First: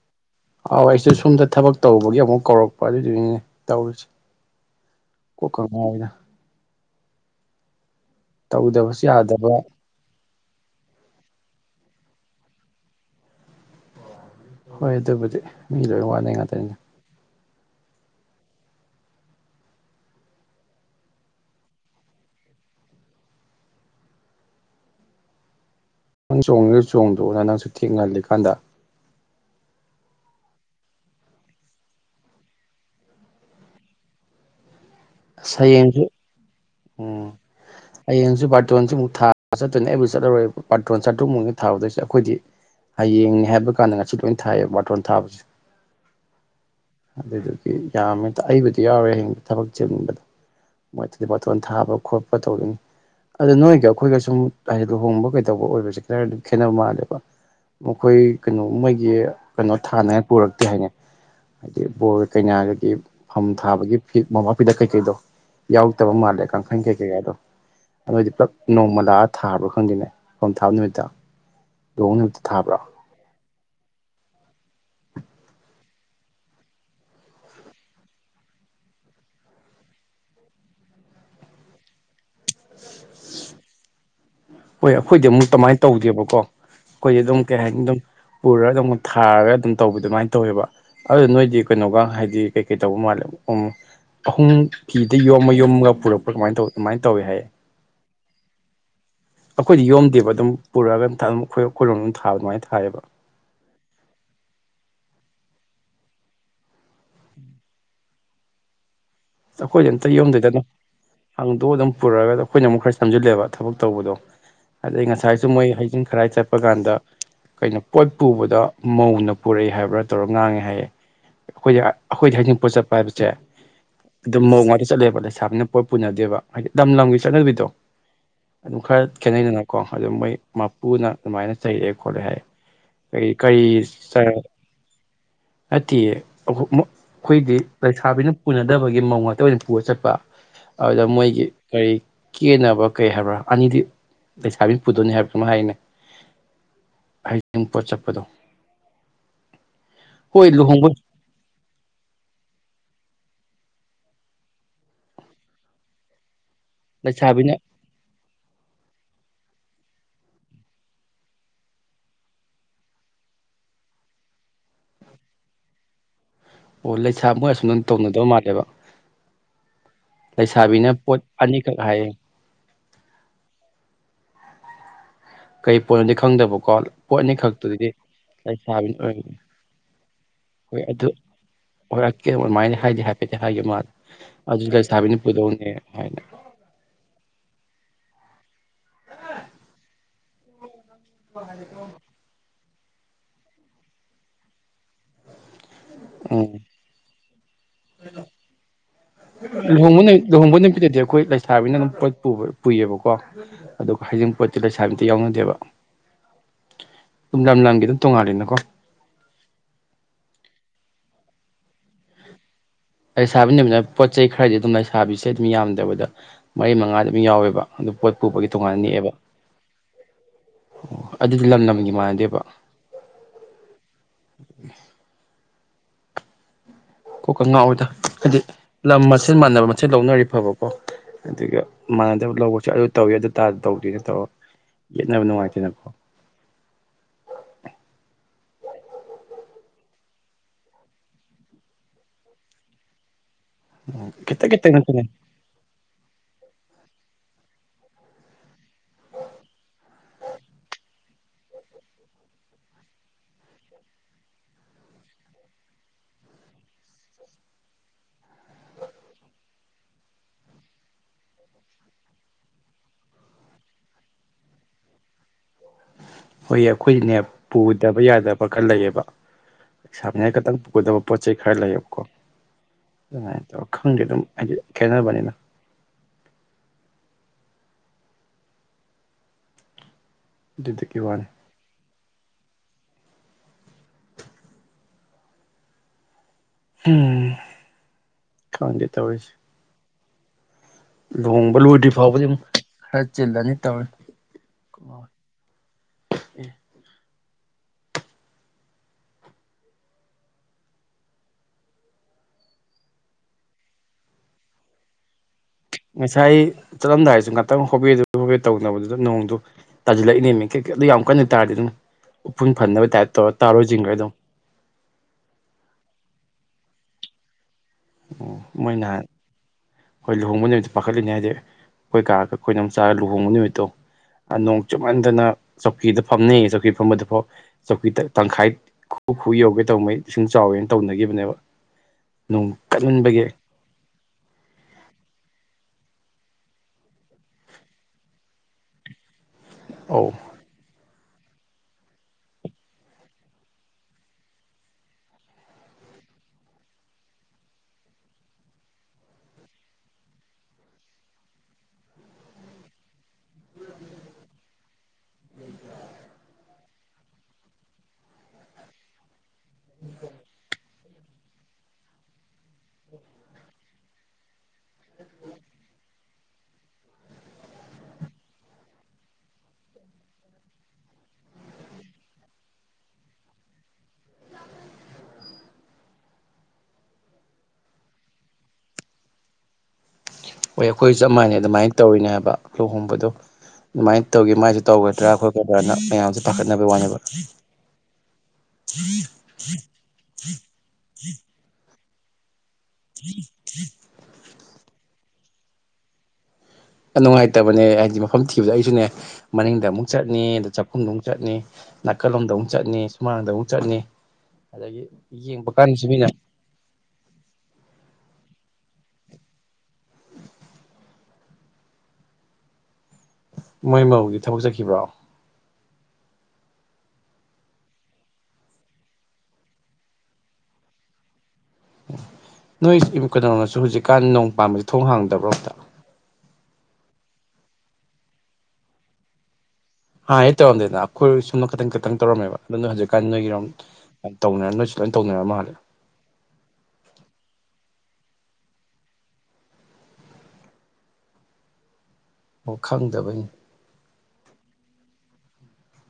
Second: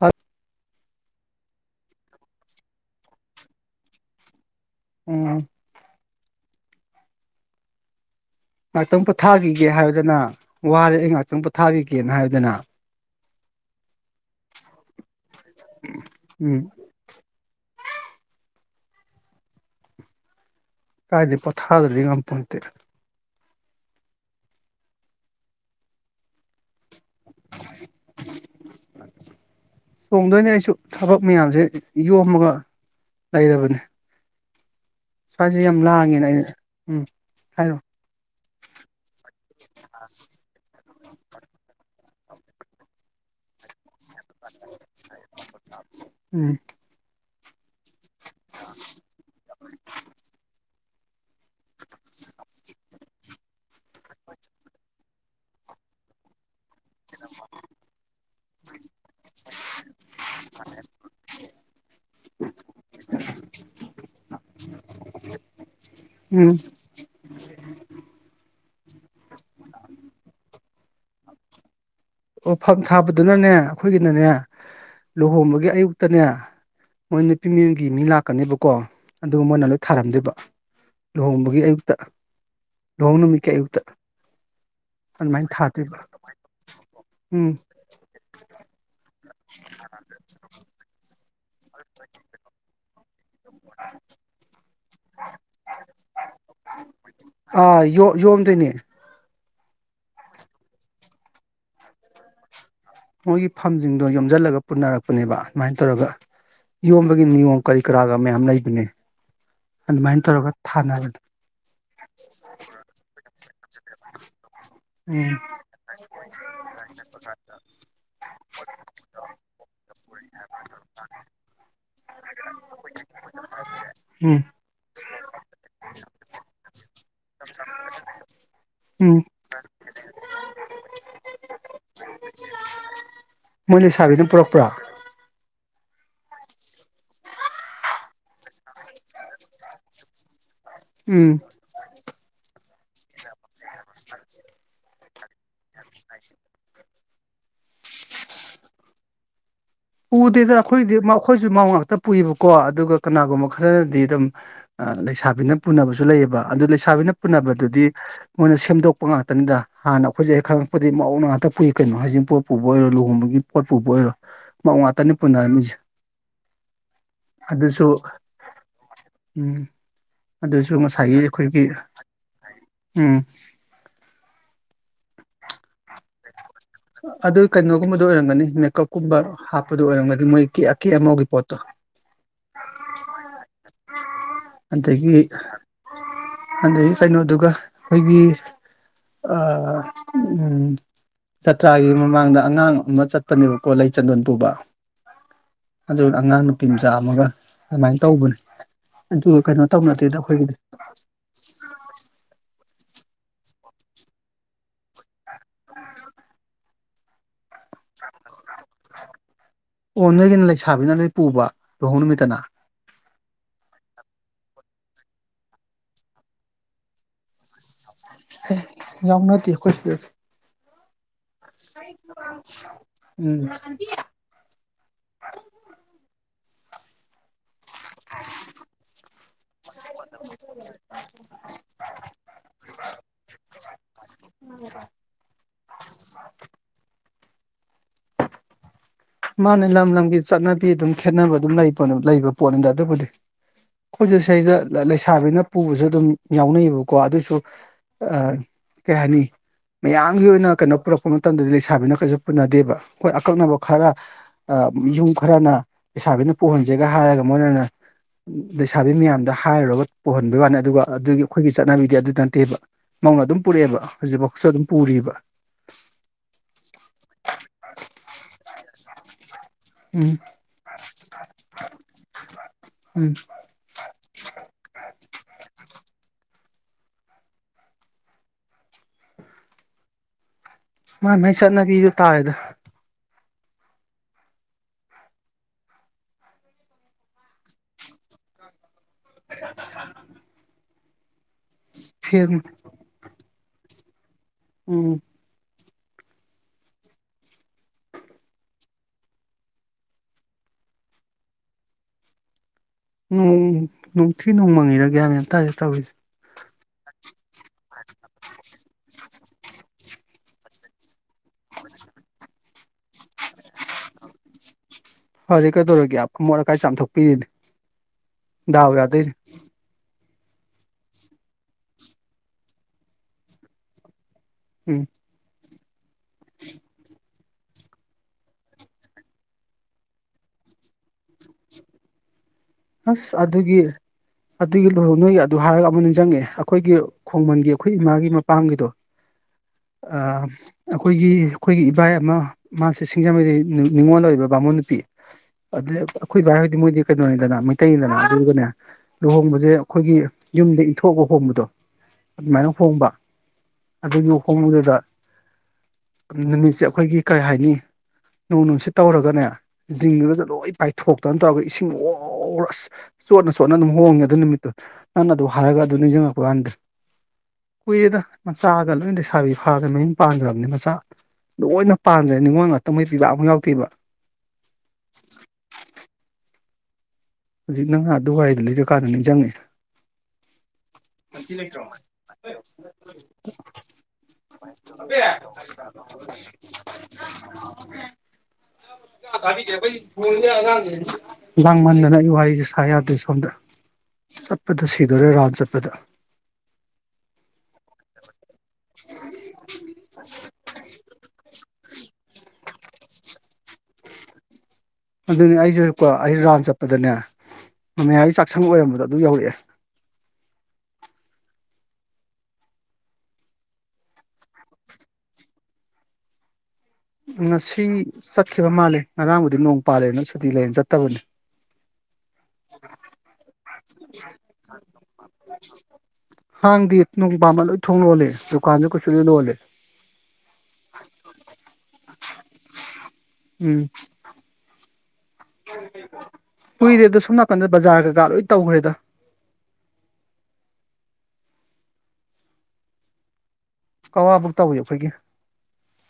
ꯑ ꯑꯥꯎ ꯑꯩꯁꯨ ꯁꯣꯝꯗ ꯊꯕꯛ ꯇꯧꯕꯒꯤ ꯑꯃꯨꯛ ꯀꯧꯔꯛꯄ ꯑꯗꯨꯗꯨꯅꯤꯅꯦ ꯇꯧꯔꯤꯁꯦ ꯎꯝ ꯀꯣꯛꯀ ꯉꯥꯎꯏꯗ꯫ ꯉꯥꯏꯇꯪ ꯇꯧꯗꯕꯁꯨ ꯌꯥꯗꯕ ꯄꯣꯊꯥꯈꯤꯒꯦ ꯍꯥꯏꯌꯨꯗꯅ ꯋꯥꯔꯦ ꯑꯩ ꯉꯥꯛꯇꯪ ꯄꯣꯊꯥꯈꯤꯒꯦꯅ ꯍꯥꯏꯌꯨꯗꯅ ꯍꯣꯏ ꯑꯗꯨꯕꯨꯗꯤ ꯃꯤ ꯂꯣꯏ ꯋꯥꯅꯩ ꯎꯝ ꯉꯥꯛꯇꯅꯤꯅꯦ ꯀꯥꯏꯗꯩ ꯄꯣꯊꯥꯗ꯭ꯔꯗꯤ ꯉꯝꯄꯣꯟꯇꯦ꯫ [unintelligible] ꯅꯪ ꯁꯨꯇꯥ ꯉꯜꯂꯤꯀꯥꯟꯗ ꯆꯣꯡꯗꯣꯏꯅꯦ ꯑꯩꯁꯨ ꯊꯕꯛ ꯃꯌꯥꯝꯁꯦ ꯌꯣꯝꯃꯒ ꯂꯩꯔꯕꯅꯦ ꯁ꯭ꯋꯥꯏꯁꯦ ꯌꯥꯝ ꯍꯌꯦꯡꯁꯨ ꯂꯥꯡꯉꯦꯅ ꯑꯩꯅ ꯎꯝ ꯍꯥꯏꯔꯣ ꯍꯌꯦꯡꯁꯨ ꯕꯥꯔꯇꯣꯟꯁꯨ ꯑꯃꯨꯛ ꯊꯥ ꯆꯠꯇꯣꯏꯅꯤ ꯑꯩꯕꯨ ꯆꯠꯂꯔꯣꯏ [unintelligible] ꯕꯔꯥꯇꯣꯟ ꯆꯥꯇ꯭ꯔꯨꯛ ꯃꯨꯒ ꯊꯥꯔꯗꯣꯏꯁꯦ ꯑꯩꯈꯣꯏꯗꯤ ꯍꯌꯦꯡꯅꯤ ꯍꯥꯏꯕ ꯀꯥꯟꯗ ꯉ [unintelligible] ꯊꯥꯏꯌꯦ ꯕꯥꯔꯇꯣꯟ ꯊꯥꯕꯁꯦ꯫ ꯎꯝ ꯑꯗꯨꯗꯨꯒꯤ ꯌꯥꯝꯃꯦ ꯑꯩꯕꯨꯗꯤ ꯌꯥꯎꯔꯔꯣꯏ ꯍꯌꯦꯡ ꯊꯕꯛ ꯆꯤꯟꯕꯗꯣ ꯃꯥꯏ ꯊꯗꯩ ꯕꯥꯔꯇꯣꯟ ꯊꯥꯕ ꯈꯣꯠꯄ ꯇꯧꯗꯣꯏꯅꯤ ꯑꯗꯣ ꯅꯣꯏꯒ ꯑꯩꯈꯣꯏꯒ ꯁꯨꯝ ꯍꯥꯏꯗꯤ ꯂꯨꯍꯣꯡꯕ ꯀꯩꯗꯧꯕ ꯑꯣꯏꯕꯁꯦ ꯈꯔꯗꯤ ꯈꯦ- ꯈꯦꯠꯅꯕ ꯃꯥꯜꯂꯦꯕ ꯃꯈꯣꯏ ꯀꯩꯅꯣ ꯃꯣꯏꯒꯤ ꯀꯩꯅꯣ ꯊꯥꯅꯉꯥꯏ ꯄꯨꯔꯛꯇꯦ ꯍꯥꯏꯅꯦ ꯍꯥꯏꯗꯤ ꯕꯣꯔꯒ ꯀꯩꯅꯥꯒꯒꯤ ꯐꯝ ꯊꯥꯕꯒꯤ ꯐꯤ- ꯃꯣꯝꯄꯥꯛ ꯐꯤꯗꯛ ꯀꯩꯀꯩꯗꯣ ꯌꯥꯎꯔꯛꯇꯕ ꯃꯥꯜꯂꯦ ꯎꯝ ꯀꯥꯡꯈꯜ ꯀꯩ ꯀꯩ ꯒꯥꯗꯣ ꯑꯈꯣꯏꯗꯤ ꯄꯨꯂꯞ- ꯅꯣꯡꯃ ꯂꯥꯛꯑ- ꯊꯥꯕ꯭ꯔꯥ ꯈꯪꯗꯦꯅꯦ ꯐꯝ ꯊꯥꯕ ꯅꯨꯃꯤꯠꯇ ꯂꯨꯍꯣꯡ ꯅꯨꯃꯤꯠꯇ ꯑꯣ ꯊꯥꯕ꯭ꯔꯥ ꯐꯝ ꯊꯥꯕꯗꯨꯅꯅꯦ ꯑꯩꯈꯣꯏꯒꯤꯅꯅꯦ ꯂꯨꯍꯣꯡꯕꯒꯤ ꯑꯌꯨꯛꯇꯅꯦ ꯃꯣꯏ ꯅꯨꯄꯤ ꯃꯌꯨꯝꯒꯤ ꯃꯤ ꯂꯥꯛꯀꯅꯤꯕꯀꯣ ꯑꯗꯨꯒ ꯃꯣꯏꯅ ꯂꯣꯏ ꯊꯥꯔꯝꯗꯣꯏꯕ ꯂꯨꯍꯣꯡꯕꯒꯤ ꯑꯌꯨꯛꯇ ꯂꯨꯍꯣꯡ ꯅꯨꯃꯤꯠꯀꯤ ꯑꯌꯨꯛꯇ ꯍꯣꯏ ꯑꯩꯈꯣꯏꯗꯤ ꯑꯃꯨꯛ ꯑꯗꯨꯃꯥꯏꯅ ꯇꯃꯥꯏ ꯊꯥꯗꯣꯏꯕ ꯇꯧꯗꯦꯕꯀꯣ ꯈꯣ- ꯈꯣꯏꯗꯤ ꯗꯨꯝ ꯎꯝ ꯀꯩ ꯍꯥꯏꯅꯤ ꯗꯨꯝ ꯄꯨꯔꯥ ꯂꯧ [unintelligible] ꯊꯥꯔꯒ ꯑꯗꯨꯝ ꯇꯧꯕ ꯑꯗꯨꯃꯥꯏꯅ ꯇꯧꯋꯦꯕ ꯑꯗꯨ ꯅꯣꯏꯗꯤ ꯀꯩꯅꯣꯒ ꯍꯥꯏꯗꯤ ꯀꯩ ꯀꯩ ꯇꯧꯕ ꯃꯥꯜꯂꯦ ꯎꯝ ꯑꯍꯨꯝ ꯐꯤꯗ ꯌꯣꯝꯃ ꯌꯣꯝꯃꯒ ꯄꯨꯔꯛꯄ꯭ꯔꯥ ꯀꯃꯥꯏꯅ ꯇꯧ ꯑꯗꯨꯃꯥꯏꯅ ꯇꯧꯋꯤ ꯍꯥꯏꯌꯦ ꯑꯥ ꯌꯣꯝꯗꯣꯏꯅꯦ ꯑꯩꯈꯣꯏꯗꯤ ꯌꯣꯝꯗꯦꯕ ꯑꯗꯨꯝ ꯄꯨꯔꯛꯑꯒ ꯑꯗꯨꯝ ꯊꯥ ꯑꯗꯨꯝ ꯈꯣꯏꯔꯣꯝ ꯈꯣꯏꯔꯣꯝꯒꯤ ꯊꯥꯕ ꯑꯗꯨꯃꯥꯏꯅ ꯊꯥꯏ ꯃꯣꯏꯒꯤ ꯐꯝꯖꯤꯡꯗꯣ ꯌꯣꯝꯖꯜꯂꯒ ꯄꯨꯅꯔꯛꯄꯅꯦꯕ ꯁꯨꯃꯥꯏꯅ ꯇꯧꯔꯒ ꯌꯣꯝꯕꯒꯤ ꯅꯤꯌꯣꯝ ꯀꯔꯤ ꯀꯔꯥꯒ ꯃꯌꯥꯝ ꯂꯩꯕꯅꯦ ꯑꯩꯈꯣꯏꯗꯤ ꯑꯝꯇ ꯑꯗꯨꯃꯥꯏꯅ ꯌꯣꯝꯗꯦꯗ ꯇꯧꯔꯒ ꯑꯗꯨꯝ ꯊꯥꯅꯕꯅꯦ ꯍꯥꯡꯗꯣꯛꯑ ꯑꯗꯨꯝ ꯄꯨꯔꯛꯑꯒ ꯑꯩꯈꯣꯏꯅ ꯑꯃꯨꯛ ꯈꯔ ꯁꯝꯖꯤꯜꯂꯦꯕ ꯊꯕꯛ ꯇꯧꯕꯗꯣ ꯑꯗꯩ ꯎꯝ ꯉꯁꯥꯏꯁꯨ ꯃꯣꯏ ꯍꯩꯖꯤꯡ ꯈꯔꯥꯏ ꯆꯠꯄ ꯀꯥꯟꯗ ꯀꯩꯅꯣ ꯄꯣꯠ ꯄꯨꯕꯗꯣ ꯃꯧꯅ ꯄꯨꯔꯛꯏ ꯍꯥꯏꯕ꯭ꯔꯥ ꯇꯧꯔꯒ ꯉꯥꯡꯉꯦ ꯍꯥꯏꯌꯦ ꯑꯩꯈꯣꯏ ꯑꯩꯈꯣꯏꯗꯤ ꯍꯩꯖꯤꯡ ꯄꯣꯠ ꯆꯠꯄ ꯍꯥꯏꯕꯁꯦ ꯎꯝ ꯑꯗꯨꯝ ꯃꯧ ꯉꯥꯛꯇ ꯆꯠꯂꯦꯕ ꯂꯩꯁꯥꯕꯤꯅ ꯄꯣꯠ ꯄꯨꯅꯗꯦꯕ ꯍꯥꯏꯗꯤ ꯂꯝ ꯂꯝꯒꯤ ꯆꯠꯅꯕꯤꯗꯣ ꯑꯗꯨꯝ ꯈꯔ ꯎꯝ ꯈꯦꯠꯅꯩꯗꯅꯀꯣ ꯑꯗꯨꯝ ꯃꯣꯏ ꯃꯄꯨꯅ ꯑꯗꯨꯃꯥꯏꯅ ꯆꯩꯔꯛꯑꯦ ꯈꯣꯠꯂꯦ ꯍꯥꯏ ꯀꯩꯀꯩ ꯀꯔꯤ ꯃꯣꯏ ꯂꯩꯁꯥꯕꯤꯅ ꯆꯥꯔ- ꯄꯨꯔꯛꯄ꯭ꯔꯥ ꯅꯠꯇꯦꯌꯦ ꯑꯈꯣ ꯃꯣ ꯑꯩꯈꯣꯏꯗꯤ ꯂꯩꯁꯥꯕꯤꯅ ꯄꯨꯅꯗꯕ- ꯃꯧ ꯉꯥꯛꯇ ꯑꯣꯏꯅ ꯄꯨꯔ ꯆꯠꯄ ꯑꯗꯨꯗ ꯎꯝ ꯃꯣꯏꯒꯤ ꯀꯔꯤ ꯀꯦꯅꯕ ꯀꯩ ꯍꯥꯏꯕ꯭ꯔꯥ ꯑꯅꯤꯗꯤ ꯂꯩꯁꯥꯕꯤ ꯄꯨꯗꯨꯅꯤ ꯍꯥꯏꯕ꯭ꯔ ꯑꯃ ꯍꯥꯏꯅꯦ ꯍꯩꯖꯤꯡ ꯄꯣꯠ ꯆꯠꯄꯗꯣ ꯍꯣꯏ ꯄꯨꯗꯦꯗ ꯂꯨꯍꯣꯡꯕ ꯑꯩꯈꯣꯏꯗꯤ ꯃꯧ ꯑꯩꯈꯣꯏꯁꯨ ꯃꯧ ꯉꯥꯛꯇ ꯄꯨꯏꯕꯀꯣ ꯑꯗꯨꯒ ꯀꯅꯥꯒꯨꯝꯕ ꯈꯔꯅꯗꯤ ꯑꯗꯨꯝ ꯑ ꯂꯩꯁꯥꯕꯤꯅ ꯄꯨꯅꯕꯁꯨ ꯂꯩꯌꯦꯕ ꯑꯗꯨ ꯂꯩꯁꯥꯕꯤꯅ ꯄꯨꯅꯕꯗꯨꯗꯤ ꯃꯣꯏꯅ ꯁꯦꯝꯗꯣꯛ- ꯄ ꯉꯥꯛꯇꯅꯤꯗ ꯍꯥꯟꯅ ꯑꯩꯈꯣꯏꯖꯦ ꯍꯦꯛ ꯈꯪꯉꯛꯄꯗꯩ ꯃꯧꯅ ꯉꯥꯛꯇ ꯄꯨꯨꯏ ꯀꯩꯅꯣ ꯍꯩꯖꯤꯡ ꯄꯣꯠ ꯄꯨꯕ ꯑꯣꯏꯔꯣ ꯂꯨꯍꯣꯡꯕꯒꯤ ꯄꯣꯠ ꯄꯨꯕ ꯑꯣꯏꯔꯣ ꯃꯧ ꯉꯥꯛꯇꯅꯤ ꯄꯨꯅꯔꯝꯃꯤꯁꯦ ꯑꯣ ꯂꯩꯁꯥ ꯃꯣꯏ ꯑꯁꯣꯝ ꯑꯗꯨꯁꯨ ꯗꯅ ꯇꯧꯅꯗꯕ ꯃꯥꯜꯂꯦꯕ ꯎꯝ ꯑꯗꯨꯁꯨ ꯂꯩꯁꯥꯕꯤꯅ ꯉꯁꯥꯏꯒꯤ ꯄꯣꯠ ꯑꯩꯈꯣꯏꯒꯤ ꯑꯅꯤꯈꯛ ꯍꯥꯏꯌꯦ ꯎꯝ ꯀꯔꯤ ꯄꯣꯠꯅꯣꯗꯤ ꯈꯪꯗꯕꯀꯣ ꯄꯣꯠ ꯑꯅꯤ ꯑꯗꯨ ꯈꯛꯇꯨꯗꯤ ꯀꯩꯅꯣꯒꯨꯝꯕꯗꯣ ꯑꯣꯏꯔꯝꯒꯅꯤ ꯂꯩꯁꯥꯕꯤꯅ ꯃꯦꯀꯞꯀꯨꯝꯕ ꯑꯣꯏꯅꯤ ꯍꯥꯞꯄꯗꯣ ꯑꯣꯏꯔꯝꯒꯅꯤ ꯃꯣꯏ ꯀꯦ ꯍꯣꯏ ꯑꯀꯦ ꯑꯗꯨ ꯑꯃꯧꯒꯤ ꯄꯣꯠꯇꯣ ꯍꯣꯏ ꯑꯀꯦ ꯑꯃꯧ ꯑꯗꯨꯃꯥꯏꯅ ꯍꯥꯏꯗꯤ ꯍꯥꯏꯐꯦꯠꯇꯤ ꯍꯥꯏꯒꯤ ꯃꯥꯜꯂꯦ ꯑꯗꯨ ꯂꯩꯁꯥꯕꯤꯅ ꯑꯗꯒꯤ ꯄꯨꯗꯧꯅꯦ ꯍꯥꯏꯅ ꯑ ꯎꯝ ꯆꯇ꯭ꯔꯥꯒꯤ ꯃꯃꯥꯡꯗ ꯑꯉꯥꯡ ꯑꯃ ꯆꯠꯄꯅꯦꯕꯀꯣ ꯂꯩ ꯆꯟꯗꯣꯟ ꯄꯨꯕ ꯑꯗꯨ ꯑꯉꯥꯡ ꯎꯝ ꯅꯨꯄꯤ ꯃꯆꯥ ꯑꯃꯒ ꯑꯗꯨꯃꯥꯏꯅ ꯇꯧꯕꯅꯦ ꯑꯗꯨꯒ ꯀꯩꯅꯣ ꯂꯨꯍꯣꯡꯕ ꯇꯧꯅꯗꯦꯗ ꯅꯨꯃꯤꯠ ꯑꯩꯈꯣꯏꯒꯤꯗꯤ ꯂꯨꯍꯣꯡꯕ ꯄꯨꯨꯏꯑꯕꯀꯣ ꯑꯗꯨꯒ ꯍꯥꯏꯖꯡ ꯄꯣꯠꯇꯤ ꯂꯩꯁꯥ ꯑꯇ ꯌꯥꯎꯅꯗꯦꯕ ꯥꯂꯝ ꯂꯝꯒꯤ ꯑꯗꯨꯝ ꯇꯣꯉꯥꯜꯂꯤꯅꯀꯣ ꯏꯁꯥꯕꯤꯅ ꯂꯣꯏ ꯄꯨꯕ ꯂꯨꯍꯣꯡ ꯅꯨꯃꯤꯠꯇꯅ ꯂꯩꯁꯥꯕꯤꯅꯦꯕꯅ ꯄꯣꯠ ꯆꯩ ꯈꯔꯗꯤ ꯑꯗꯨꯝ ꯂꯩꯁꯥꯕꯤꯁꯦ ꯑꯗꯨꯝ ꯌꯥꯝꯗꯕꯗ ꯃꯔꯤ ꯃꯉꯥꯗ ꯑꯗꯨꯝ ꯌꯥꯎꯋꯦꯕ ꯑꯗꯨ ꯄꯣꯠ ꯄꯨꯕꯒꯤ ꯍꯩ ꯇꯣꯉꯥꯟꯅ ꯅꯦꯛꯑꯦꯕ ꯌꯥꯎꯅꯗꯦ ꯑꯈꯣꯏꯁꯤꯗ ꯑꯗꯨꯗꯤ ꯂꯝ ꯂꯝꯒꯤ ꯃꯥꯟꯅꯗꯦꯕ ꯎꯝ ꯀꯉꯑꯣꯏꯗ ꯍꯥꯏꯗꯤ ꯂꯝ ꯃꯆꯦꯜ ꯃꯥꯟꯅꯕ ꯃꯆꯦꯜ ꯑꯉꯥꯑꯣꯏꯗ ꯍꯥꯏꯗꯤ ꯂꯝ ꯃꯁꯦꯟ ꯃꯥꯅꯕ ꯃꯁꯦꯟ ꯂꯧꯅꯔꯤ ꯐꯕꯀꯣ ꯑꯗꯨꯒ ꯃꯥꯟꯅꯗꯕ ꯂꯧꯕꯁꯨ ꯑꯗꯨ ꯇꯧꯋꯤ ꯑꯗꯨ ꯇꯥ ꯇꯧꯗꯦꯅ ꯇꯧꯔ ꯌꯦꯠꯅꯕ ꯅꯨꯡꯉꯥꯏꯇꯦꯅꯀꯣ ꯃꯥꯅꯦ ꯂꯝ ꯂꯝꯒꯤ ꯆꯠꯅꯕꯤ ꯑꯗꯨꯝ ꯈꯦꯠꯅꯕ ꯑꯗꯨꯝ ꯂꯩꯕ ꯂꯩꯕ ꯄꯣꯠꯅꯤꯗ ꯑꯗꯨꯕꯨꯗꯤ ꯑꯩꯈꯣꯏꯁꯨ ꯈꯤꯇꯪ ꯁꯩꯖꯤꯗ ꯈꯤꯇꯪ ꯅꯠꯇꯅꯦ ꯂꯩꯁꯥꯕꯤꯅ ꯄꯨꯕꯁꯨ ꯑꯗꯨꯝ ꯌꯥꯎꯅꯩꯌꯦꯕꯀꯣ ꯑꯗꯨꯁꯨ ꯑ ꯀꯩ ꯍꯥꯏꯅꯤ ꯃꯌꯥꯝꯒꯤ ꯑꯣꯏꯅ ꯀꯩꯅꯣ ꯄꯨꯔꯛꯄ ꯃꯇꯝꯗꯗꯤ ꯂꯩꯁꯥꯕꯤꯅ ꯀꯩꯁꯨ ꯄꯨꯅꯗꯦꯕ ꯑꯩꯈꯣꯏ ꯑꯀꯛꯅꯕ ꯈꯔ ꯌꯨꯝ ꯈꯔꯅ ꯂꯩꯁꯥꯕꯤꯅ ꯄꯨꯍꯟꯁꯦꯒ ꯍꯥꯏꯔꯒ ꯃꯣꯏꯅꯅ ꯂꯩꯁꯥꯕꯤ ꯃꯌꯥꯝꯗ ꯍꯥꯏꯔꯨꯔꯒ ꯄꯣꯍꯟꯕꯒꯤ ꯋꯥꯅꯤ ꯑꯗꯨꯒ ꯑꯗꯨꯒꯤ ꯑꯩꯈꯣꯏꯒꯤ ꯆꯠꯅꯕꯤꯗꯤ ꯑꯗꯨ ꯅꯠꯇꯦꯕ ꯃꯧꯅ ꯑꯗꯨꯝ ꯄꯨꯔꯛꯑꯦꯕ ꯍꯧꯖꯤꯛꯐꯥꯎꯁꯨ ꯑꯗꯨꯝ ꯄꯨꯔꯤꯕ ꯍꯣꯏ ꯑꯩꯈꯣꯏꯅꯦ ꯄꯨꯗꯕ ꯌꯥꯗꯕ ꯈꯔ ꯂꯩꯌꯦꯕ ꯎꯝ ꯑꯦꯁꯥꯅꯤꯅ ꯈꯛꯇꯪ ꯄꯨꯒꯗꯕ ꯄꯣꯠ ꯆꯩ ꯈꯔ ꯂꯩꯌꯦꯕꯀꯣ ꯎꯝ ꯑꯗꯨꯃꯥꯏꯅ ꯇꯧꯔ ꯈꯪꯗꯦ ꯑꯗꯨꯝ ꯍꯥꯏꯗꯤ ꯈꯦꯠꯅꯕꯅꯤꯅ ꯑꯗꯨꯗꯨꯒꯤ ꯃꯥ ꯋꯥꯅꯤ ꯃꯩꯁꯥꯅꯒ ꯇꯥꯏꯗ ꯎꯝ ꯀ ꯠꯇ ꯑꯣꯏꯁ ꯂꯨꯍꯣꯡꯕ ꯂꯣꯏꯗ꯭ꯔꯤ ꯐꯥꯎꯕꯗꯤ ꯐꯦꯡ ꯑꯃꯨꯛ ꯈꯔ ꯆꯤꯜꯂꯅꯤ ꯇꯕ ꯎꯝ ꯎ ꯎꯝ ꯎ ꯅꯨꯡꯊꯤ ꯅꯣꯡ ꯃꯪꯉꯤꯔꯒꯦ ꯃꯝꯇ ꯉꯁꯥꯏ ꯆꯠꯂꯝꯗ ꯍꯥꯏꯁꯨ ꯈꯤꯇꯪ ꯍꯣꯕꯤꯦ ꯑꯗꯨ ꯍꯣꯦ ꯇꯧꯅꯕꯗꯨꯗ ꯅꯣꯡꯗꯨ ꯇꯥꯁꯤꯜꯂꯛꯏꯅꯦꯃꯤꯡ ꯀꯩꯩ ꯑꯗꯨ ꯌꯥꯝ ꯀꯟꯅ ꯇꯥꯗꯨꯅ ꯎꯄꯨꯟ ꯐꯅꯕ ꯇꯥꯏꯠ ꯇꯔꯨ ꯆꯤꯡꯒꯥꯏꯗ ꯃꯣꯃꫭꯠ ꯑꯀꯥꯏ ꯆꯥꯝꯊꯣꯛꯄꯤꯔꯤꯅꯤ ꯗꯧ ꯌꯥꯗꫭꯏꯖꯦ ꯑꯈꫭꯏ ꯂꯨꯍꯣꯡꯕ ꯅꯨꯃꯤꯠꯇꯣ ꯄꯥꯈꯠꯂꯤꯅꯤ ꯍꯥꯏꯗꯤ ꯑꯩꯈꯣꯏ ꯀꯥꯔꯒ ꯑꯩꯈꯣꯏꯅ ꯑꯃꯝ ꯆꯥꯔꯒ ꯂꯨꯍꯣꯡꯕ ꯅꯨꯃꯤꯠꯇꯣ ꯅꯣꯡ ꯎꯝ ꯆꯨꯞꯄꯟꯗꯅ ꯆꯧꯀ꯭ꯔꯤꯗ ꯐꯝꯅꯩ ꯆꯧꯀ꯭ꯔꯤ ꯐꯝꯕꯗꯨꯐꯥꯎ ꯆꯧꯀꯤ ꯇꯪꯈꯥꯏ ꯈꯨ ꯈꯨ ꯌꯧꯒꯦ ꯇꯧꯕꯉꯩ ꯏꯁꯤꯡ ꯆꯥꯎꯋꯦꯅ ꯇꯧꯅꯈꯤꯕꯅꯦꯕ ꯑꯁ ꯀꯟꯃꯟꯕꯒꯤ ꯑꯗꯨꯒꯤ ꯑꯗꯨꯒꯤ ꯂꯨꯍꯧꯅꯣꯏ ꯑꯗꯨ ꯍꯥꯏꯔꯒ ꯑꯃꯨꯛ ꯅꯤꯡꯁꯤꯡꯉꯛꯑꯦ ꯑꯩꯈꯣꯏꯒꯤ ꯈꯣꯡꯃꯟꯒꯤ ꯑꯩꯈꯣꯏ ꯏꯃꯥꯒꯤ ꯃꯄꯥꯝꯒꯤꯗꯣ ꯑ ꯑꯧ ꯑꯩꯈꯣꯏꯒꯤ ꯑꯩꯈꯣꯏꯒꯤ ꯏꯕꯥꯏ ꯑꯃ ꯃꯥꯁꯤ ꯁꯤꯡꯖꯃꯩꯗꯤ ꯅꯤꯡꯅꯤꯉꯣꯜ ꯑꯣꯏꯕ ꯕꯥꯃꯣꯟ ꯅꯨꯄꯤ ꯑꯗꯨꯗꯩ ꯑꯩꯈꯣꯏ ꯏꯕꯥꯏ ꯍꯣꯏꯗꯤ ꯃꯣꯏꯗꯤ ꯀꯩꯅꯣꯅꯤꯗꯅ ꯃꯩꯇꯩꯗꯅꯦ ꯑꯗꯨꯒꯅꯦ ꯂꯨꯍꯣꯡꯕꯁꯦ ꯑꯩꯈꯣꯏꯒꯤ ꯌꯨꯝꯗ ꯏꯟꯊꯣꯛꯑꯒ ꯍꯣꯡꯕꯗꯣ ꯑꯗꯨꯃꯥꯏꯅ ꯍꯣꯡꯕ ꯑꯗꯨꯒꯤ ꯍꯣꯡꯕꯗꯨꯗ ꯅꯨꯃꯤꯠꯁꯦ ꯑꯩꯈꯣꯏꯒꯤ ꯀꯩ ꯍꯥꯏꯅꯤ ꯅꯣꯡ ꯅꯨꯡꯁꯤꯠ ꯇꯧꯔꯒꯅꯦ ꯖꯤꯡꯒꯥꯒ ꯂꫭꯏ ꯐꯥꯏ ꯊꯣꯛꯇꯅ ꯇꯧꯔꯒ ꯏꯁꯤꯡꯒ ꯋꯥꯔ ꯑꯁ ꯆꯣꯠꯅ ꯆꯣꯠꯅ ꯑꯗꯨꯝ ꯍꯣꯡꯉꯦ ꯑꯗꯨ ꯅꯨꯃꯤꯠꯇꯨ ꯅꯪ ꯑꯗꯨ ꯍꯥꯏꯔꯒ ꯑꯗꯨ ꯅꯤꯡꯁꯤꯡꯉꯛꯄ ꯀꯥꯟꯗ ꯀꯨꯏꯔꯦꯗ ꯃꯆꯥꯒ ꯂꯣꯏꯅ ꯂꯩꯁꯥꯕꯤ ꯐꯥꯗ꯭ꯔꯅ ꯃꯌꯡ ꯄꯥꯟꯈ꯭ꯔꯕꯅꯤ ꯃꯆꯥ ꯂꯣꯏꯅ ꯄꯥꯟꯗ꯭ꯔꯦ ꯅꯤꯡꯉꯣꯜ ꯉꯥꯛꯇ ꯃꯩ ꯄꯤ ꯂꯥꯛ ꯑꯃ ꯌꯥꯎꯗꯦꯕ ꯍꯧꯖꯤꯛ ꯅꯪꯍ ꯑꯗꯨꯋꯥꯏꯗꫭ ꯂꯩꯕ ꯀꯥꯟꯗ ꯅꯤꯡꯖꯪꯉꯛꯑꯦ ꯍꯣꯏ ꯑꯩꯈꯣꯏ ꯆꯞ ꯃꯥꯟꯅꯩ ꯑꯗꯨꯃꯥꯏꯅ ꯇꯧꯔꯤꯅꯦ ꯍꯥꯏꯕ ꯂꯨꯍꯣꯡꯕꯗꯣ ꯑꯗꯨꯃꯥꯏꯅ ꯇꯧꯒꯦ ꯃꯥꯏꯁꯨ ꯇꯧꯒꯗ꯭ꯔꯥ ꯈꯣꯠꯀꯗ꯭ꯔꯅ ꯃꯌꯥꯝꯁꯦ ꯄꯥꯈꯠꯅꯕꯩ ꯋꯥꯅꯦꯕ [unintelligible] ꯒꯥ ꯋꯥꯔꯤꯖꯦ ꯊꯌꯥꯗꯤ ꯁꯣꯝꯗ꯭ꯔ ꯆꯠ ꯆꯄꯗ ꯁꯤꯗꯣꯔꯦ ꯔꯥꯎꯟ ꯆꯠꯄꯗ ꯑꯉꯥꯏ ꯐꯠꯇꯕꯅꯦ ꯍꯥꯏꯗꯤ ꯃꯐꯝ ꯊꯤꯕꯗ ꯑꯩꯁꯨꯅꯦ ꯃꯅꯤꯡꯗ ꯑꯃꯨꯛ ꯆꯠꯅꯤ ꯑꯗ ꯆꯥꯛꯈꯨꯝꯗ ꯑꯃꯨꯛ ꯆꯠꯅꯤ ꯅꯥꯀꯜꯂꯣꯝꯗ ꯑꯃꯨꯛ ꯆꯠꯅꯤ ꯁꯨꯃꯥꯡꯗ ꯑꯃꯨꯛ ꯆꯠꯅꯤ ꯑꯗꯒꯤ ꯑꯗꯨꯅꯦ ꯌꯦꯡꯕ ꯀꯥꯟꯗꯁꯨ ꯑꯩꯁꯨꯖꯤꯛꯀꯣ ꯃꯤꯅ ꯑꯩ ꯔꯥꯟ ꯆꯠꯄꯗꯅꯦ ꯃꯃꯌꯥꯒꯤ ꯆꯥꯛꯁꯪ ꯑꯣꯏꯔꯝꯕꯗꯣ ꯑꯗꯨ ꯌꯧꯔꯛꯑꯦ ꯃꯣꯏ ꯃꯧꯒꯤ ꯊꯕꯛ ꯆꯠꯈꯤꯕ꯭ꯔꯣ ꯉꯁꯤ ꯆꯠꯈꯤꯕ ꯃꯥꯜꯂꯦ ꯉꯔꯥꯡꯕꯨꯗꯤ ꯅꯣꯡ ꯄꯥꯜꯂꯦꯅ ꯁꯨꯇꯤ ꯂꯩꯔꯅ ꯆꯠꯇꯕꯅꯦ ꯅꯣꯏ ꯏ ꯀꯅꫭ ꯍꯧꯖꯤꯛꯀꯥꯟ ꯅꯣꯡ ꯄꯥꯟꯕꯁ ꯊꯣꯡ ꯍꯥꯡꯗꯕ꯭ꯔꯣꯛꯇ ꯍꯥꯡꯗꯤ ꯅꯣꯡꯃꯟꯕ ꯂꯣꯏ ꯊꯣꯡ ꯂꯣꯜꯂꯦ ꯗꯨꯀꯥꯟꯗ ꯀꯩꯁꯨ ꯂꯣꯏ ꯂꯣꯜꯂꯦ ꯍꯥ ꯑꯩ ꯇꯧꯔꯝꯗꯦꯅ ꯑꯈꯣꯏ ꯁꯨꯝꯃ ꯀꯇꯪ ꯀꯇꯪ ꯇꯧꯔꯝꯃꯦꯕ ꯑꯗꯨꯅ ꯍꯧꯖꯤꯛ ꯀꯟꯅꯒꯤꯔꯣꯝ ꯎꯝ ꯇꯧꯅꯔ ꯅꫭꯏꯁꯨ ꯀꯨꯏꯔꯦꯗ ꯁꫭꯝ ꯅꯀꯥꯟꯗ꯭ꯔ ꯕꯖꯔꯒ ꯀꯥ ꯂꯣꯏ ꯇꯧꯈ꯭ꯔꯦꯗ ꯑꯣ ꯈꯪꯗꯕꯅꯤ ꯀꯋꯥꯕꯨ ꯇꯧꯏ ꯑꯩꯈꯣꯏꯒꯤ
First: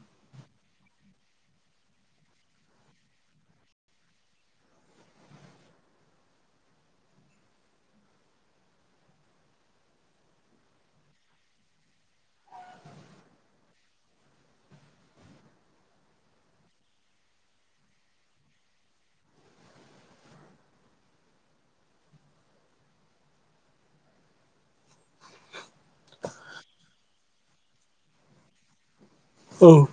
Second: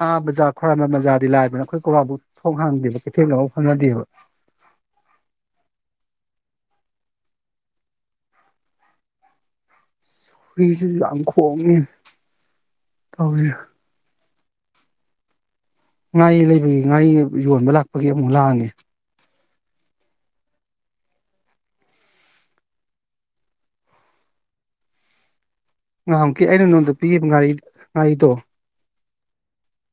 ꯑꯥ ꯕꯖꯥꯔ ꯈꯔꯝꯕ ꯕꯖꯥꯔꯗꯤ ꯂꯥꯏꯕꯅ ꯑꯩꯈꯣꯏ ꯀꯋꯥꯕꯨ ꯊꯣꯡ ꯍꯥꯡꯗꯦꯕ ꯀꯩꯊꯦꯜꯒꯥꯎ ꯐꯪꯅꯗꯦꯕ ꯍꯨꯏꯁꯤꯁꯨ ꯌꯥꯝ ꯈꯣꯡꯉꯦ ꯇꯧꯔꯤꯔ ꯉꯥ ꯂꯩꯕꯒꯤ ꯉꯥ ꯌꯣꯟꯕ ꯂꯥꯛꯄꯒꯤ ꯑꯃꯨꯛ ꯂꯥꯡꯉꯦ ꯉꯥꯏꯍꯨꯛꯀꯤ ꯑꯩꯅ ꯅꯉꯣꯟꯗ ꯄꯤꯈꯤꯕ ꯉꯥꯔꯤ ꯉꯥꯔꯤꯗꯣ ꯎ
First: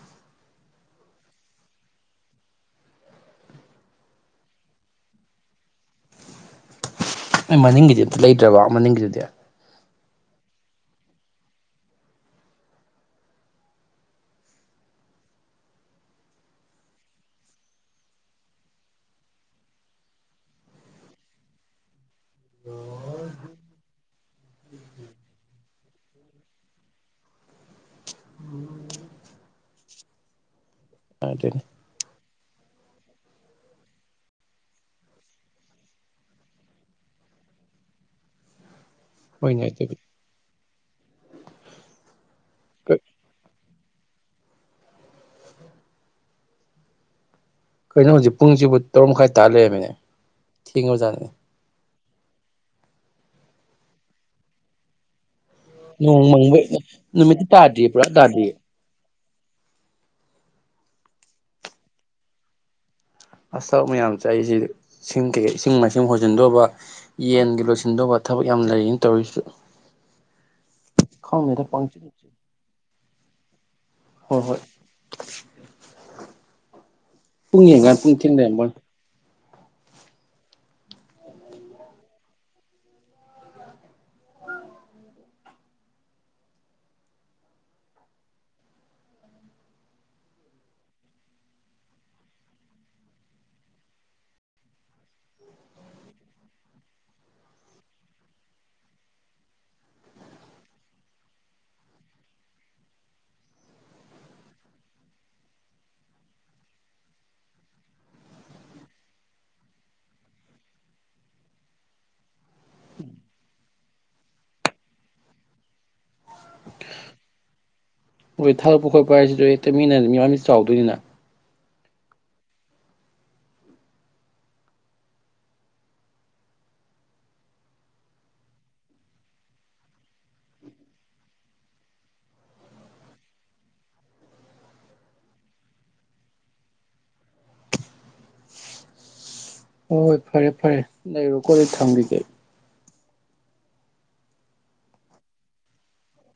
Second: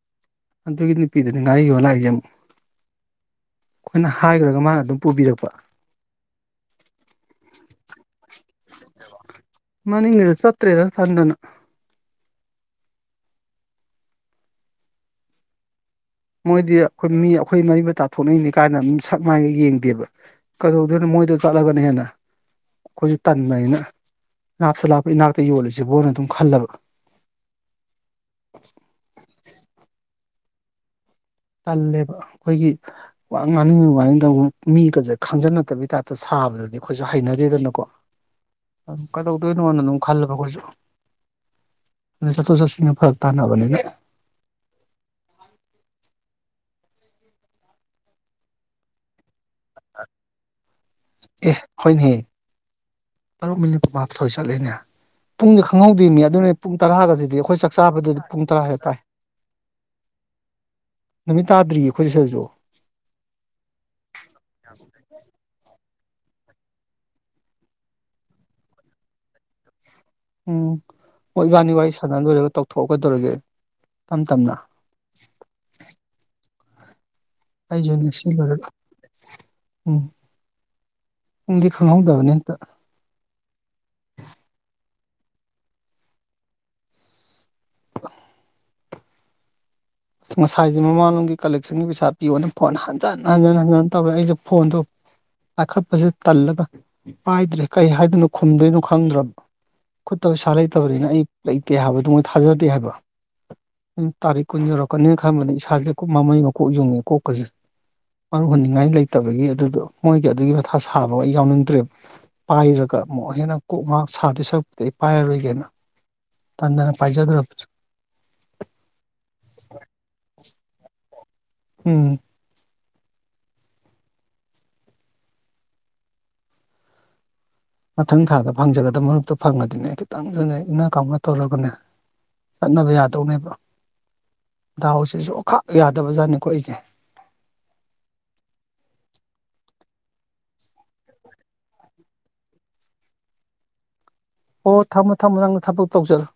ꯑꯗꯨꯒꯤ ꯅꯨꯄꯤꯗꯨꯅꯤ ꯉꯥꯔꯤꯣ ꯂꯥꯛꯏꯒꯦ ꯑꯃꯨꯛ ꯑꯩꯈꯣꯏꯅ ꯍꯥꯏꯈ꯭ꯔꯒ ꯃꯥꯅ ꯑꯗꯨꯝ ꯄꯨꯕꯤꯔꯛꯄ ꯑꯩ ꯃꯅꯤꯡꯒꯤꯗꯤ ꯑꯝꯇ ꯂꯩꯇ꯭ꯔꯕ ꯃꯅꯤꯡꯒꯤꯗꯨꯗꯤ ꯃꯥꯅꯤꯡ ꯉꯗꯨ ꯆꯠꯇꯦꯗ ꯊꯟꯗꯅ ꯃꯣꯏꯗꯤ ꯑꯩꯈꯣꯏ ꯃꯤ ꯑꯩꯈꯣꯏ ꯃꯔꯤ ꯃꯇꯥ ꯊꯣꯛꯅꯏꯅꯤ ꯀꯥꯏꯅ ꯑꯗꯨꯝ ꯁꯞ ꯃꯅꯒ ꯌꯦꯡꯗꯦꯕ ꯀꯩꯗꯧꯗꯣꯏꯅꯣ ꯃꯣꯏꯗ ꯆꯠꯂꯒꯅ ꯍꯦꯟꯅ ꯑꯩꯈꯣꯏꯁꯨ ꯇꯟꯕꯅꯤꯅ ꯂꯥꯞꯁꯨ ꯂꯥꯞꯄ ꯏꯅꯥꯛꯇ ꯌꯣꯜꯂꯤꯁꯤꯦ ꯕꯣꯟꯅ ꯑꯗꯨꯝ ꯈꯜꯂꯕ ꯑꯗꯨꯅꯤ ꯇꯜꯂꯦꯕ ꯑꯩꯈꯣꯏꯒꯤ ꯋꯥ ꯉꯥꯡꯅꯤꯡꯉꯤ ꯉꯥꯡꯅꯤꯡꯗꯕ ꯃꯤꯒꯁꯦ ꯈꯪꯖꯟꯅꯠꯇꯕꯒꯤ ꯇꯥꯏꯞꯇ ꯁꯥꯕꯗꯗꯤ ꯑꯩꯈꯣꯏꯁꯨ ꯍꯩꯅꯗꯦꯗꯅꯀꯣ ꯑꯗꯨꯝ ꯍꯣꯏꯅꯦ ꯀꯩꯗꯧꯗꯣꯏꯅꯣꯅ ꯑꯗꯨꯝ ꯑꯗꯨꯕꯨꯗꯤ ꯈꯜꯂꯕ ꯑꯩꯈꯣꯏꯁꯨ ꯑꯗꯩ ꯆꯠꯊꯣꯛ ꯆꯠꯁꯤꯟꯒ ꯐꯔꯛ ꯇꯥꯟꯅꯕꯅꯤꯅ ꯀꯩꯅꯣ ꯍꯧꯖꯤꯛ ꯄꯨꯡꯁꯤꯕꯨ ꯇꯔꯨꯛ ꯃꯈꯥꯏ ꯇꯂꯦ ꯃ ꯊꯤꯉꯣꯖꯦ ꯍꯅꯤꯦ ꯇꯔꯨꯛ ꯃꯤꯅꯤꯠ ꯀꯨꯃ ꯃꯥꯊꯣꯏ ꯆꯠꯂꯤꯅꯦ ꯄꯨꯡꯗꯤ ꯈꯪꯍꯧꯗꯣꯏꯅꯤ ꯅꯣꯡ ꯑꯗꯨꯅ ꯃꯪꯕꯩ ꯄꯨꯡ ꯇꯔꯥꯒꯁꯤꯗꯤ ꯅꯨꯃꯤꯠꯇꯤ ꯑꯩꯈꯣꯏ ꯆꯥꯛ ꯇꯥꯗ꯭ꯔꯤꯌꯦ ꯄꯨꯔꯥ ꯆꯥꯕꯗꯗꯤ ꯄꯨꯡ ꯇꯥꯗ꯭ꯔꯤꯌꯦ ꯇꯔꯥ ꯍꯥꯏꯦ ꯇꯥꯏ ꯅꯨꯃꯤꯠ ꯇꯥꯗ꯭ꯔꯤꯌꯦ ꯑꯩꯈꯣꯏ ꯁꯤ ꯁꯤꯗꯁꯨ ꯑꯁ ꯃꯌꯥꯝ ꯆꯥꯏꯁꯤ ꯏꯁꯤꯡ ꯀꯩꯀ ꯏꯁꯤꯡ ꯃꯥꯏ ꯏꯁꯤꯡ ꯍꯣꯏꯖꯤꯟꯗꯧꯕ ꯌꯦꯟꯒꯤ ꯂꯣꯏꯁꯤꯟꯗꯧꯕ ꯊꯕꯛ ꯌꯥꯝ ꯂꯩꯔꯤꯅ ꯇꯧꯔꯤꯁꯨ ꯎꯝ ꯍꯣꯏ ꯏꯕꯥꯅꯤ ꯋꯥꯔꯤ ꯁꯥꯟꯅ ꯂꯣꯏꯔꯒ ꯇꯧꯊꯣꯛꯑꯒ ꯇꯔꯒ ꯇꯝ ꯍꯣꯏ ꯇꯝꯅ ꯍꯣꯏ ꯄꯨꯨꯡꯉꯤ ꯌꯦꯛꯀꯟ ꯄꯨꯨꯡꯊꯦꯛꯂꯩꯔꯝꯕ ꯎꯝ ꯎꯪꯗꯤ ꯈꯪꯍꯧꯗꯕꯅꯦ ꯍꯟꯇ [unintelligible] ꯑꯁ ꯉꯁꯥꯏꯁꯦ ꯃꯃꯥꯡꯣꯒꯤ ꯀꯂꯦꯛꯁꯟꯒꯤ ꯄꯩꯁꯥ ꯄꯤꯌꯣꯅ ꯐꯣꯟ ꯍꯟꯖꯤꯟ ꯍꯟꯖꯤꯟ ꯍꯟꯖꯤꯟ ꯇꯧꯔꯦ ꯑꯩꯁꯨ ꯐꯣꯟꯗꯣ ꯄꯥꯏꯈꯠꯄꯁꯦ ꯇꯜꯂꯒ ꯄꯥꯏꯗ꯭ꯔꯦ ꯀꯩ ꯍꯥꯏꯗꯣꯏꯅꯣ ꯈꯨꯝꯗꯣꯏꯅꯣ ꯈꯪꯗ꯭ꯔꯕ ꯈꯨꯠꯇ ꯄꯩꯁꯥ ꯂꯩꯇꯕꯅꯤꯅ ꯑꯩ ꯂꯩꯇꯦ ꯍꯥꯏꯕꯗꯨꯣ ꯃꯣꯏ ꯊꯥꯖꯗꯦ ꯍꯥꯏꯕ ꯑꯗꯨ ꯇꯥꯔꯤꯛ ꯀꯨꯟꯖꯔꯛꯄ ꯀ ꯀꯀꯅꯤ ꯈꯟꯕꯗ ꯏꯁꯥꯁꯦ ꯃꯃꯩ ꯃꯀꯣꯛ ꯌꯨꯡꯉꯦ ꯀꯣꯛꯀꯁꯦ ꯃꯔꯨ ꯍꯟꯅꯤꯡꯉꯥꯏ ꯂꯩꯇꯕꯒꯤ ꯑꯗꯨꯗꯣ ꯃꯣꯏꯒꯤ ꯑꯗꯨꯒꯤ ꯃꯊꯥ ꯁꯥꯕ ꯑꯩ ꯌꯥꯎꯅꯤꯡꯗ꯭ꯔꯦꯕ ꯄꯥꯏꯔꯒ ꯑꯃꯨꯛ ꯍꯦꯟꯅ ꯀꯣꯛ ꯉꯥꯏꯍꯥꯛ ꯁꯥꯗꯣꯏ ꯁꯔꯛꯄꯗ ꯑꯩ ꯄꯥꯏꯔꯔꯣꯏꯒꯦꯅ ꯇꯟꯗꯅ ꯄꯥꯏꯖꯗ꯭ꯔꯕꯅꯤ ꯍ‌ꯣꯏ ꯊꯥꯎꯔꯛ ꯄꯨꯈꯔꯥꯏꯁꯁꯨ ꯏꯇꯩ ꯃꯤꯟꯅꯤ ꯃꯤ ꯋꯥ ꯃꯤ ꯆꯥꯎꯗꯣꯏꯅꯤꯅ ꯍꯝ ꯃꯊꯪ ꯊꯥꯗ ꯐꯪꯖꯒꯗꯕ ꯃꯔꯛꯇꯣ ꯐꯪꯉꯗꯤꯅꯦ ꯈꯤꯇꯪꯁꯨꯅ ꯏꯪꯅꯥ ꯀꯥꯎꯅ ꯇꯧꯔꯒꯅꯦ ꯆꯠꯅꯕ ꯌꯥꯗꯧꯅꯦꯕ ꯗꯥꯎꯁꯤꯁꯨ ꯑꯈꯥꯞ ꯌꯥꯗꯕ ꯖꯥꯠꯅꯤꯀꯣ ꯑꯩꯁꯦ ꯍꯣꯏ ꯍꯣꯏ ꯐꯔꯦ ꯐꯔꯦ ꯂꯩꯔꯣꯀꯣ ꯑꯗꯨ ꯊꯝꯕꯤꯒꯦ ꯑꯣ ꯊꯝꯃꯣ ꯊꯝꯃꯣ ꯅꯪꯅ ꯊꯕꯛ ꯇꯧꯖꯔꯣ